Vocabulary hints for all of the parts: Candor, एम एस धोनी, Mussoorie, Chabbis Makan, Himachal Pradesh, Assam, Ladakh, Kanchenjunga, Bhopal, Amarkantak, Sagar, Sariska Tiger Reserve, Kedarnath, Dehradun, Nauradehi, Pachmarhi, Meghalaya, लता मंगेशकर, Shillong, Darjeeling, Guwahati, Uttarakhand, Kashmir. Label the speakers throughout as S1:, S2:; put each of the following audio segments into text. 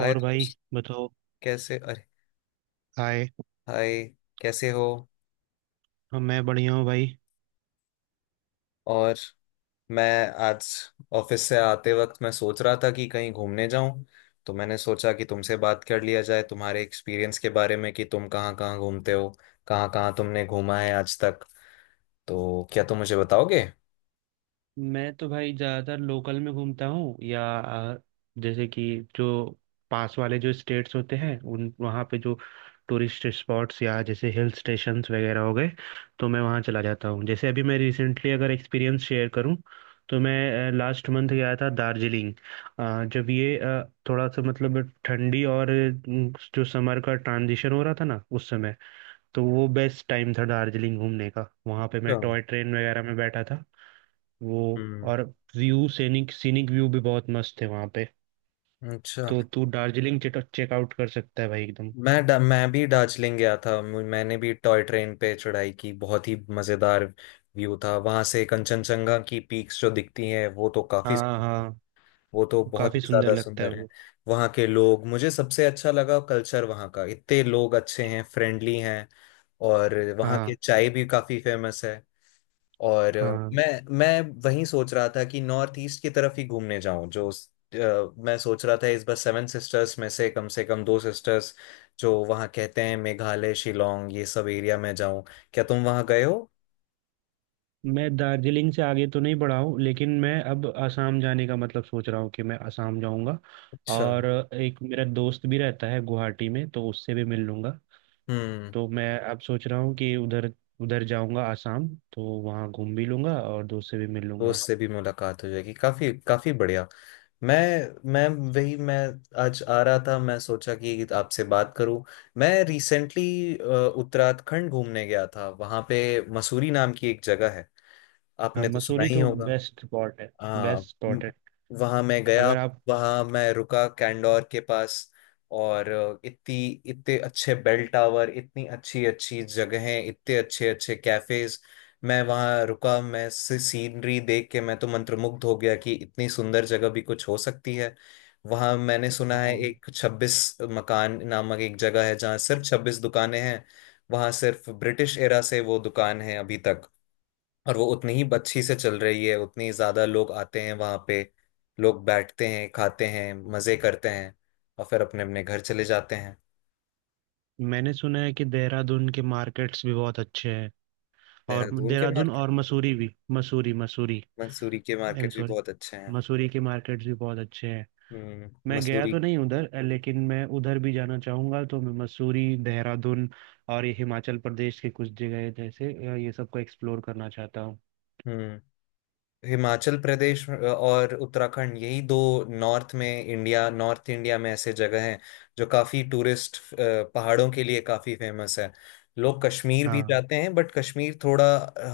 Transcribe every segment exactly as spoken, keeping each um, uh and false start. S1: हाय
S2: भाई,
S1: दोस्त।
S2: बताओ।
S1: कैसे अरे
S2: हाय।
S1: हाय कैसे हो?
S2: हाँ, मैं बढ़िया हूँ भाई।
S1: और मैं आज ऑफिस से आते वक्त मैं सोच रहा था कि कहीं घूमने जाऊं। तो मैंने सोचा कि तुमसे बात कर लिया जाए तुम्हारे एक्सपीरियंस के बारे में कि तुम कहाँ कहाँ घूमते हो, कहाँ कहाँ तुमने घूमा है आज तक। तो क्या तुम मुझे बताओगे?
S2: मैं तो भाई ज़्यादातर लोकल में घूमता हूँ या आ, जैसे कि जो पास वाले जो स्टेट्स होते हैं उन वहाँ पे जो टूरिस्ट स्पॉट्स या जैसे हिल स्टेशंस वगैरह हो गए, तो मैं वहाँ चला जाता हूँ। जैसे अभी मैं रिसेंटली अगर एक्सपीरियंस शेयर करूँ, तो मैं लास्ट मंथ गया था दार्जिलिंग। अ, जब ये अ, थोड़ा सा मतलब ठंडी और अ, जो समर का ट्रांजिशन हो रहा था ना उस समय, तो वो बेस्ट टाइम था दार्जिलिंग घूमने का। वहाँ पे मैं
S1: अच्छा।
S2: टॉय ट्रेन वगैरह में बैठा था वो।
S1: हम्म।
S2: और व्यू, सीनिक सीनिक व्यू भी बहुत मस्त थे वहाँ पे।
S1: अच्छा,
S2: तो तू दार्जिलिंग चेकआउट कर सकता है भाई, एकदम।
S1: मैं डा, मैं भी दार्जिलिंग गया था। मु- मैंने भी टॉय ट्रेन पे चढ़ाई की। बहुत ही मज़ेदार व्यू था वहां से। कंचनजंगा की पीक्स जो दिखती हैं वो तो काफी,
S2: हाँ हाँ।
S1: वो तो बहुत ही
S2: काफ़ी सुंदर
S1: ज्यादा
S2: लगता है
S1: सुंदर है।
S2: वो।
S1: वहाँ के लोग मुझे सबसे अच्छा लगा, कल्चर वहाँ का। इतने लोग अच्छे हैं, फ्रेंडली हैं। और वहाँ की
S2: हाँ
S1: चाय भी काफी फेमस है। और
S2: हाँ।
S1: मैं मैं वहीं सोच रहा था कि नॉर्थ ईस्ट की तरफ ही घूमने जाऊं। जो अ, मैं सोच रहा था इस बार सेवन सिस्टर्स में से कम से कम दो सिस्टर्स, जो वहाँ कहते हैं, मेघालय शिलोंग, ये सब एरिया में जाऊं। क्या तुम वहाँ गए हो?
S2: मैं दार्जिलिंग से आगे तो नहीं बढ़ा हूँ, लेकिन मैं अब आसाम जाने का मतलब सोच रहा हूँ कि मैं आसाम जाऊँगा।
S1: अच्छा।
S2: और एक मेरा दोस्त भी रहता है गुवाहाटी में, तो उससे भी मिल लूँगा।
S1: हम्म।
S2: तो मैं अब सोच रहा हूँ कि उधर उधर जाऊंगा आसाम, तो वहाँ घूम भी लूंगा और दोस्त से भी मिल
S1: तो
S2: लूंगा।
S1: उससे भी मुलाकात हो जाएगी, काफी काफी बढ़िया। मैं मैं वही मैं आज आ रहा था, मैं सोचा कि आपसे बात करूं। मैं रिसेंटली उत्तराखंड घूमने गया था। वहां पे मसूरी नाम की एक जगह है,
S2: हाँ,
S1: आपने तो सुना
S2: मसूरी
S1: ही
S2: तो
S1: होगा।
S2: बेस्ट स्पॉट है।
S1: हाँ
S2: बेस्ट
S1: म-
S2: स्पॉट है।
S1: वहाँ मैं गया,
S2: अगर आप।
S1: वहाँ मैं रुका कैंडोर के पास। और अ, इतनी इतने अच्छे बेल टावर, इतनी अच्छी अच्छी जगहें, इतने अच्छे अच्छे कैफेज। मैं वहाँ रुका, मैं सीनरी देख के मैं तो मंत्रमुग्ध हो गया कि इतनी सुंदर जगह भी कुछ हो सकती है। वहाँ मैंने सुना है
S2: हाँ,
S1: एक छब्बीस मकान नामक एक जगह है, जहाँ सिर्फ छब्बीस दुकानें हैं। वहाँ सिर्फ ब्रिटिश एरा से वो दुकान है अभी तक। और वो उतनी ही अच्छी से चल रही है, उतनी ही ज्यादा लोग आते हैं वहां पे। लोग बैठते हैं, खाते हैं, मजे करते हैं, और फिर अपने अपने घर चले जाते हैं।
S2: मैंने सुना है कि देहरादून के मार्केट्स भी बहुत अच्छे हैं। और
S1: देहरादून के
S2: देहरादून
S1: मार्केट,
S2: और मसूरी भी, मसूरी मसूरी
S1: मंसूरी के
S2: आई एम
S1: मार्केट भी
S2: सॉरी,
S1: बहुत अच्छे हैं।
S2: मसूरी के मार्केट्स भी बहुत अच्छे हैं।
S1: हम्म,
S2: मैं गया
S1: मसूरी।
S2: तो नहीं उधर, अ, लेकिन मैं उधर भी जाना चाहूंगा। तो मैं मसूरी, देहरादून और ये हिमाचल प्रदेश के कुछ जगह जैसे, अ, ये सबको एक्सप्लोर करना चाहता हूँ।
S1: हम्म। हिमाचल प्रदेश और उत्तराखंड, यही दो नॉर्थ में, इंडिया नॉर्थ इंडिया में ऐसे जगह हैं जो काफी टूरिस्ट, पहाड़ों के लिए काफी फेमस है। लोग कश्मीर भी
S2: हाँ
S1: जाते हैं, बट कश्मीर थोड़ा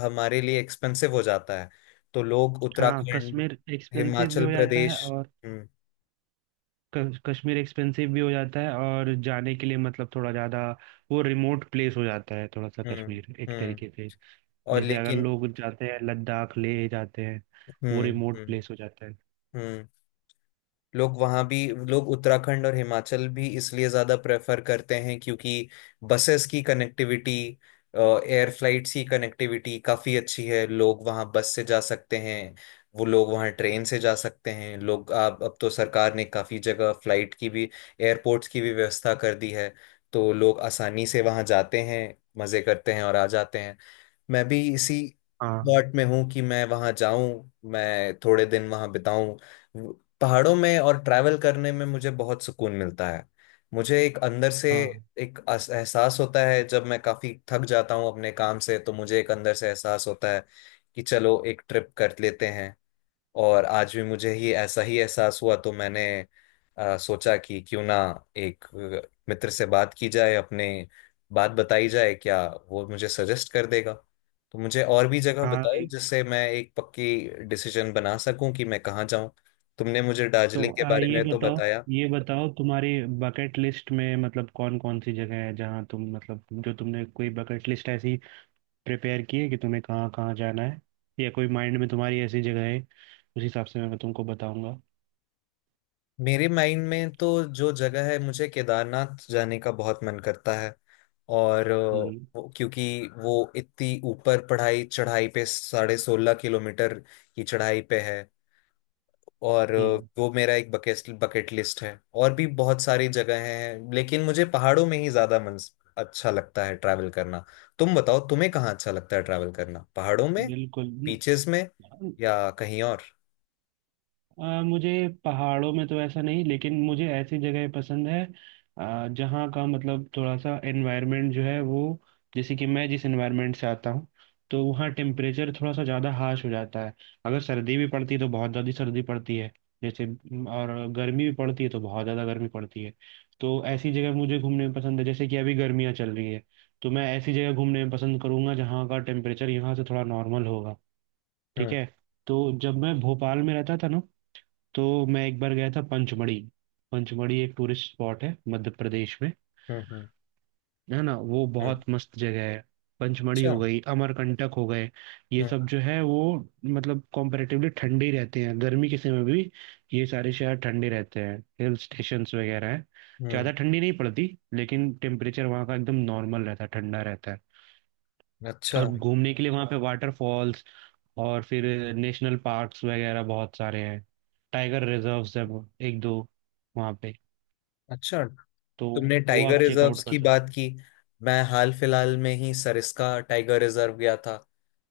S1: हमारे लिए एक्सपेंसिव हो जाता है। तो लोग
S2: हाँ,
S1: उत्तराखंड
S2: कश्मीर एक्सपेंसिव भी
S1: हिमाचल
S2: हो जाता है
S1: प्रदेश।
S2: और
S1: हम्म।
S2: क- कश्मीर एक्सपेंसिव भी हो जाता है और जाने के लिए मतलब थोड़ा ज़्यादा। वो रिमोट प्लेस हो जाता है थोड़ा सा
S1: हम्म।
S2: कश्मीर एक
S1: हम्म।
S2: तरीके से।
S1: और
S2: जैसे अगर
S1: लेकिन।
S2: लोग जाते हैं लद्दाख ले जाते हैं, वो
S1: हम्म।
S2: रिमोट
S1: हम्म।
S2: प्लेस हो जाता है।
S1: हम्म। लोग वहाँ भी, लोग उत्तराखंड और हिमाचल भी इसलिए ज़्यादा प्रेफर करते हैं क्योंकि बसेस की कनेक्टिविटी, एयर फ्लाइट्स की कनेक्टिविटी काफ़ी अच्छी है। लोग वहाँ बस से जा सकते हैं, वो लोग वहाँ ट्रेन से जा सकते हैं। लोग अब अब तो सरकार ने काफ़ी जगह फ्लाइट की भी, एयरपोर्ट्स की भी व्यवस्था कर दी है। तो लोग आसानी से वहाँ जाते हैं, मज़े करते हैं और आ जाते हैं। मैं भी इसी
S2: हाँ
S1: थॉट में हूँ कि मैं वहाँ जाऊं, मैं थोड़े दिन वहाँ बिताऊं। वो- पहाड़ों में और ट्रैवल करने में मुझे बहुत सुकून मिलता है। मुझे एक अंदर से
S2: हाँ
S1: एक अस- एहसास होता है। जब मैं काफी थक जाता हूँ अपने काम से तो मुझे एक अंदर से एहसास होता है कि चलो एक ट्रिप कर लेते हैं। और आज भी मुझे ही ऐसा ही एहसास हुआ तो मैंने अ, सोचा कि क्यों ना एक अ, मित्र से बात की जाए अपने, बात बताई जाए, क्या वो मुझे सजेस्ट कर देगा। तो मुझे और भी जगह
S2: हाँ।
S1: बताओ, जिससे मैं एक पक्की डिसीजन बना सकूं कि मैं कहाँ जाऊं। तुमने मुझे
S2: तो
S1: दार्जिलिंग के
S2: आ,
S1: बारे
S2: ये
S1: में तो
S2: बताओ,
S1: बताया।
S2: ये बताओ तुम्हारी बकेट लिस्ट में मतलब कौन कौन सी जगह है जहाँ तुम मतलब, जो तुमने कोई बकेट लिस्ट ऐसी प्रिपेयर किए कि तुम्हें कहाँ कहाँ जाना है, या कोई माइंड में तुम्हारी ऐसी जगह है, उस हिसाब से मैं तुमको बताऊंगा।
S1: मेरे माइंड में तो जो जगह है, मुझे केदारनाथ जाने का बहुत मन करता है। और अ,
S2: हम्म
S1: वो- क्योंकि वो इतनी ऊपर पढ़ाई चढ़ाई पे, साढ़े सोलह किलोमीटर की चढ़ाई पे है। और अ,
S2: हम्म।
S1: वो मेरा एक बकेट बकेट लिस्ट है। और भी बहुत सारी जगह हैं लेकिन मुझे पहाड़ों में ही ज्यादा मन अच्छा लगता है ट्रैवल करना। तुम बताओ, तुम्हें कहाँ अच्छा लगता है ट्रैवल करना, पहाड़ों में,
S2: बिल्कुल।
S1: बीचेस में, या कहीं और?
S2: आ, मुझे पहाड़ों में तो ऐसा नहीं, लेकिन मुझे ऐसी जगह पसंद है, आ, जहाँ का मतलब थोड़ा सा एनवायरनमेंट जो है वो, जैसे कि मैं जिस एनवायरनमेंट से आता हूँ, तो वहाँ टेम्परेचर थोड़ा सा ज़्यादा हार्श हो जाता है। अगर सर्दी भी पड़ती है तो बहुत ज़्यादा सर्दी पड़ती है जैसे, म, और गर्मी भी पड़ती है तो बहुत ज़्यादा गर्मी पड़ती है। तो ऐसी जगह मुझे घूमने में पसंद है। जैसे कि अभी गर्मियाँ चल रही है, तो मैं ऐसी जगह घूमने में पसंद करूंगा जहाँ का टेम्परेचर यहाँ से थोड़ा नॉर्मल होगा। ठीक
S1: हम्म।
S2: है। तो जब मैं भोपाल में रहता था ना, तो मैं एक बार गया था पंचमढ़ी। पंचमढ़ी एक टूरिस्ट स्पॉट है मध्य प्रदेश में।
S1: हम्म। हम्म।
S2: है ना, वो
S1: हम्म।
S2: बहुत मस्त जगह है। पंचमढ़ी
S1: अच्छा।
S2: हो
S1: हम्म।
S2: गई, अमरकंटक हो गए। ये सब जो है वो मतलब कॉम्परेटिवली ठंडे ही रहते हैं गर्मी के समय में भी। ये सारे शहर ठंडे रहते हैं, हिल स्टेशंस वगैरह हैं।
S1: हम्म।
S2: ज़्यादा ठंडी नहीं पड़ती, लेकिन टेम्परेचर वहाँ का एकदम नॉर्मल रहता है, ठंडा रहता है।
S1: अच्छा।
S2: और घूमने के लिए वहाँ पे, हाँ, वाटरफॉल्स, और फिर नेशनल पार्क्स वगैरह बहुत सारे हैं। टाइगर रिजर्व्स है वो- एक दो, वहाँ पे।
S1: अच्छा,
S2: तो
S1: तुमने
S2: वो
S1: टाइगर
S2: आप चेकआउट
S1: रिजर्व्स
S2: कर
S1: की बात
S2: सकते
S1: की। मैं हाल फिलहाल में ही सरिस्का टाइगर रिजर्व गया था।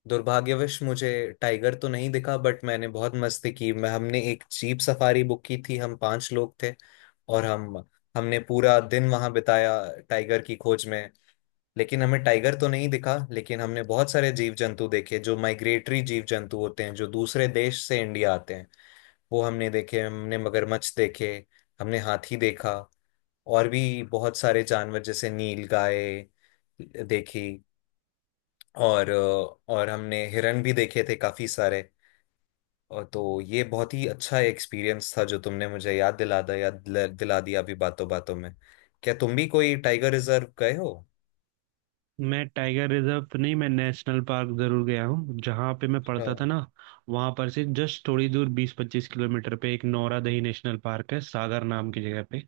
S1: दुर्भाग्यवश मुझे टाइगर तो नहीं दिखा, बट मैंने बहुत मस्ती की। मैं हमने एक जीप सफारी बुक की थी, हम पांच लोग थे। और हम हमने पूरा दिन वहां बिताया टाइगर की खोज में। लेकिन हमें टाइगर तो नहीं दिखा, लेकिन हमने बहुत सारे जीव जंतु देखे जो माइग्रेटरी जीव जंतु होते हैं, जो दूसरे देश से इंडिया आते हैं। वो हमने देखे, हमने मगरमच्छ देखे, हमने हाथी देखा, और भी बहुत सारे जानवर जैसे नीलगाय देखी। और अ, और हमने हिरण भी देखे थे काफी सारे। और तो ये बहुत ही अच्छा एक्सपीरियंस था, जो तुमने मुझे याद दिला दिया, याद दिला दिला दिया अभी बातों बातों में। क्या तुम भी कोई टाइगर रिजर्व गए हो?
S2: हो। मैं टाइगर रिजर्व तो नहीं, मैं नेशनल पार्क जरूर गया हूँ। जहाँ पे मैं
S1: अच्छा।
S2: पढ़ता था ना, वहाँ पर से जस्ट थोड़ी दूर बीस पच्चीस किलोमीटर पे एक नौरादही नेशनल पार्क है, सागर नाम की जगह पे।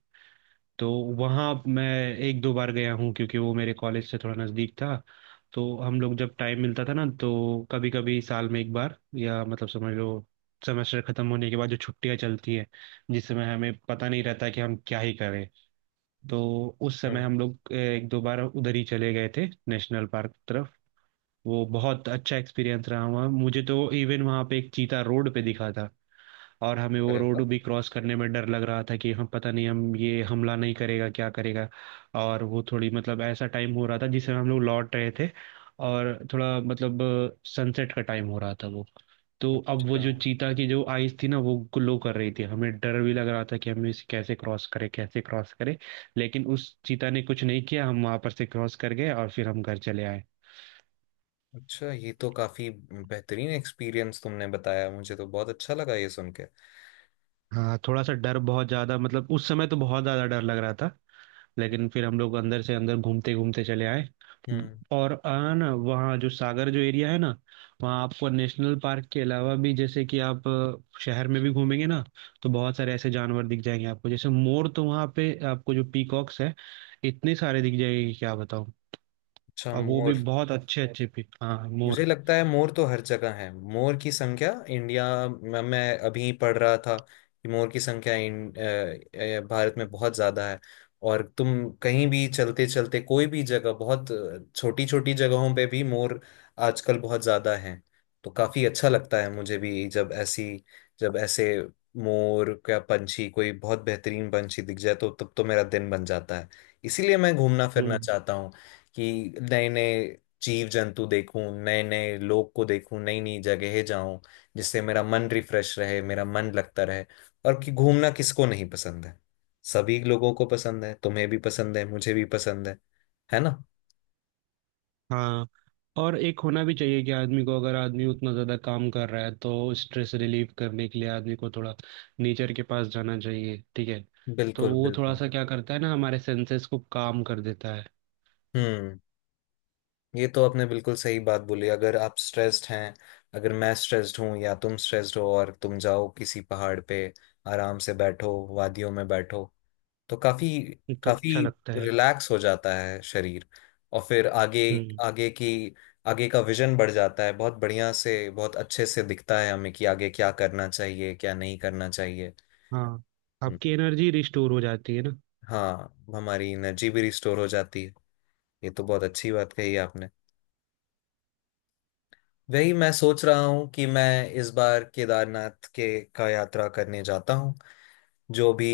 S2: तो वहाँ मैं एक दो बार गया हूँ क्योंकि वो मेरे कॉलेज से थोड़ा नज़दीक था। तो हम लोग जब टाइम मिलता था ना, तो कभी कभी साल में एक बार, या मतलब समझ लो, सेमेस्टर खत्म होने के बाद जो छुट्टियाँ चलती है, जिस समय हमें पता नहीं रहता कि हम क्या ही करें, तो उस समय
S1: हम्म।
S2: हम लोग अ, एक दो बार उधर ही चले गए थे नेशनल पार्क की तरफ। वो बहुत अच्छा एक्सपीरियंस रहा। वहाँ मुझे तो इवन वहाँ पे एक चीता रोड पे दिखा था, और हमें वो
S1: अरे
S2: रोड
S1: वाह।
S2: भी क्रॉस करने में डर लग रहा था कि हम पता नहीं, हम ये हमला नहीं करेगा क्या करेगा। और वो थोड़ी मतलब ऐसा टाइम हो रहा था जिसमें हम लोग लौट रहे थे, और थोड़ा मतलब सनसेट का टाइम हो रहा था वो। तो अब वो
S1: अच्छा।
S2: जो चीता की जो आइज थी ना, वो ग्लो कर रही थी। हमें डर भी लग रहा था कि हमें इसे कैसे क्रॉस करे, कैसे क्रॉस करे। लेकिन उस चीता ने कुछ नहीं किया, हम वहां पर से क्रॉस कर गए और फिर हम घर चले आए।
S1: अच्छा, ये तो काफी बेहतरीन एक्सपीरियंस तुमने बताया, मुझे तो बहुत अच्छा लगा ये सुन के।
S2: हाँ, थोड़ा सा डर, बहुत ज्यादा मतलब उस समय तो बहुत ज्यादा डर लग रहा था। लेकिन फिर हम लोग अंदर से अंदर घूमते घूमते चले आए।
S1: हम्म।
S2: और आ ना, वहाँ जो सागर जो एरिया है ना, वहाँ आपको नेशनल पार्क के अलावा भी, जैसे कि आप अ, शहर में भी घूमेंगे ना, तो बहुत सारे ऐसे जानवर दिख जाएंगे आपको। जैसे मोर, तो वहाँ पे आपको जो पीकॉक्स है, इतने सारे दिख जाएंगे कि क्या बताऊँ।
S1: अच्छा,
S2: अब वो भी
S1: मोर।
S2: बहुत अच्छे अच्छे पी हाँ,
S1: मुझे
S2: मोर।
S1: लगता है मोर तो हर जगह है। मोर की संख्या इंडिया में, मैं अभी पढ़ रहा था कि मोर की संख्या इन, अ, अ, भारत में बहुत ज्यादा है। और तुम कहीं भी चलते चलते कोई भी जगह, बहुत छोटी छोटी जगहों पे भी मोर आजकल बहुत ज्यादा है। तो काफी अच्छा लगता है मुझे भी जब ऐसी, जब ऐसे मोर का पंछी, कोई बहुत बेहतरीन पंछी दिख जाए तो तब तो मेरा दिन बन जाता है। इसीलिए मैं घूमना फिरना
S2: हम्म।
S1: चाहता हूँ, कि नए नए जीव जंतु देखूं, नए नए लोग को देखूं, नई नई जगह जाऊं, जिससे मेरा मन रिफ्रेश रहे, मेरा मन लगता रहे। और कि घूमना किसको नहीं पसंद है? सभी लोगों को पसंद है, तुम्हें भी पसंद है, मुझे भी पसंद है है ना?
S2: हाँ, और एक होना भी चाहिए कि आदमी को, अगर आदमी उतना ज़्यादा काम कर रहा है तो स्ट्रेस रिलीव करने के लिए आदमी को थोड़ा नेचर के पास जाना चाहिए। ठीक है। तो
S1: बिल्कुल
S2: वो थोड़ा
S1: बिल्कुल।
S2: सा क्या करता है ना, हमारे सेंसेस को काम कर देता है।
S1: हम्म, ये तो आपने बिल्कुल सही बात बोली। अगर आप स्ट्रेस्ड हैं, अगर मैं स्ट्रेस्ड हूँ या तुम स्ट्रेस्ड हो, और तुम जाओ किसी पहाड़ पे, आराम से बैठो, वादियों में बैठो, तो काफी
S2: तो
S1: काफी
S2: अच्छा लगता है।
S1: रिलैक्स हो जाता है शरीर। और फिर आगे,
S2: हम्म।
S1: आगे की आगे का विजन बढ़ जाता है, बहुत बढ़िया से, बहुत अच्छे से दिखता है हमें कि आगे क्या करना चाहिए, क्या नहीं करना चाहिए।
S2: हाँ,
S1: हम्म,
S2: आपकी एनर्जी रिस्टोर हो जाती है ना।
S1: हाँ, हमारी एनर्जी भी रिस्टोर हो जाती है। ये तो बहुत अच्छी बात कही आपने। वही मैं सोच रहा हूँ कि मैं इस बार केदारनाथ के का यात्रा करने जाता हूँ। जो भी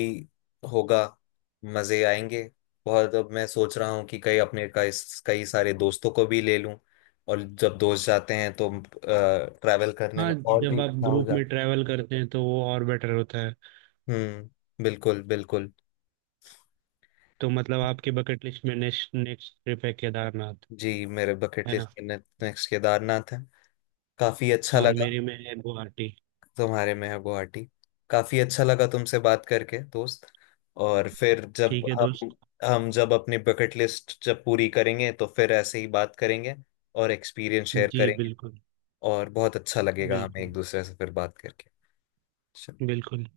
S1: होगा, मजे आएंगे बहुत। अब मैं सोच रहा हूँ कि कई अपने कई कई सारे दोस्तों को भी ले लूं। और जब दोस्त जाते हैं तो ट्रैवल करने
S2: हाँ,
S1: में और भी
S2: जब आप
S1: अच्छा हो
S2: ग्रुप में
S1: जाता
S2: ट्रैवल करते हैं तो वो और बेटर होता है।
S1: है। हम्म, बिल्कुल बिल्कुल।
S2: तो मतलब आपके बकेट लिस्ट में नेक्स्ट नेक्स्ट ट्रिप है केदारनाथ,
S1: जी, मेरे बकेट
S2: है ना।
S1: लिस्ट में नेक्स्ट केदारनाथ है। काफी अच्छा
S2: और
S1: लगा।
S2: मेरे में है गुवाहाटी।
S1: तुम्हारे में है गुवाहाटी। काफी अच्छा लगा तुमसे बात करके दोस्त। और फिर जब
S2: ठीक है
S1: हम
S2: दोस्त।
S1: हम जब अपनी बकेट लिस्ट जब पूरी करेंगे, तो फिर ऐसे ही बात करेंगे और एक्सपीरियंस शेयर
S2: जी
S1: करेंगे।
S2: बिल्कुल।
S1: और बहुत अच्छा लगेगा हमें
S2: बिल्कुल
S1: एक दूसरे से फिर बात करके। चलो,
S2: बिल्कुल।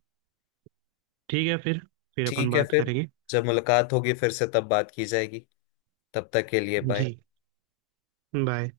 S2: ठीक है फिर, फिर अपन
S1: ठीक है
S2: बात
S1: फिर।
S2: करेंगे।
S1: जब मुलाकात होगी फिर से, तब बात की जाएगी। तब तक के लिए
S2: जी।
S1: बाय।
S2: बाय।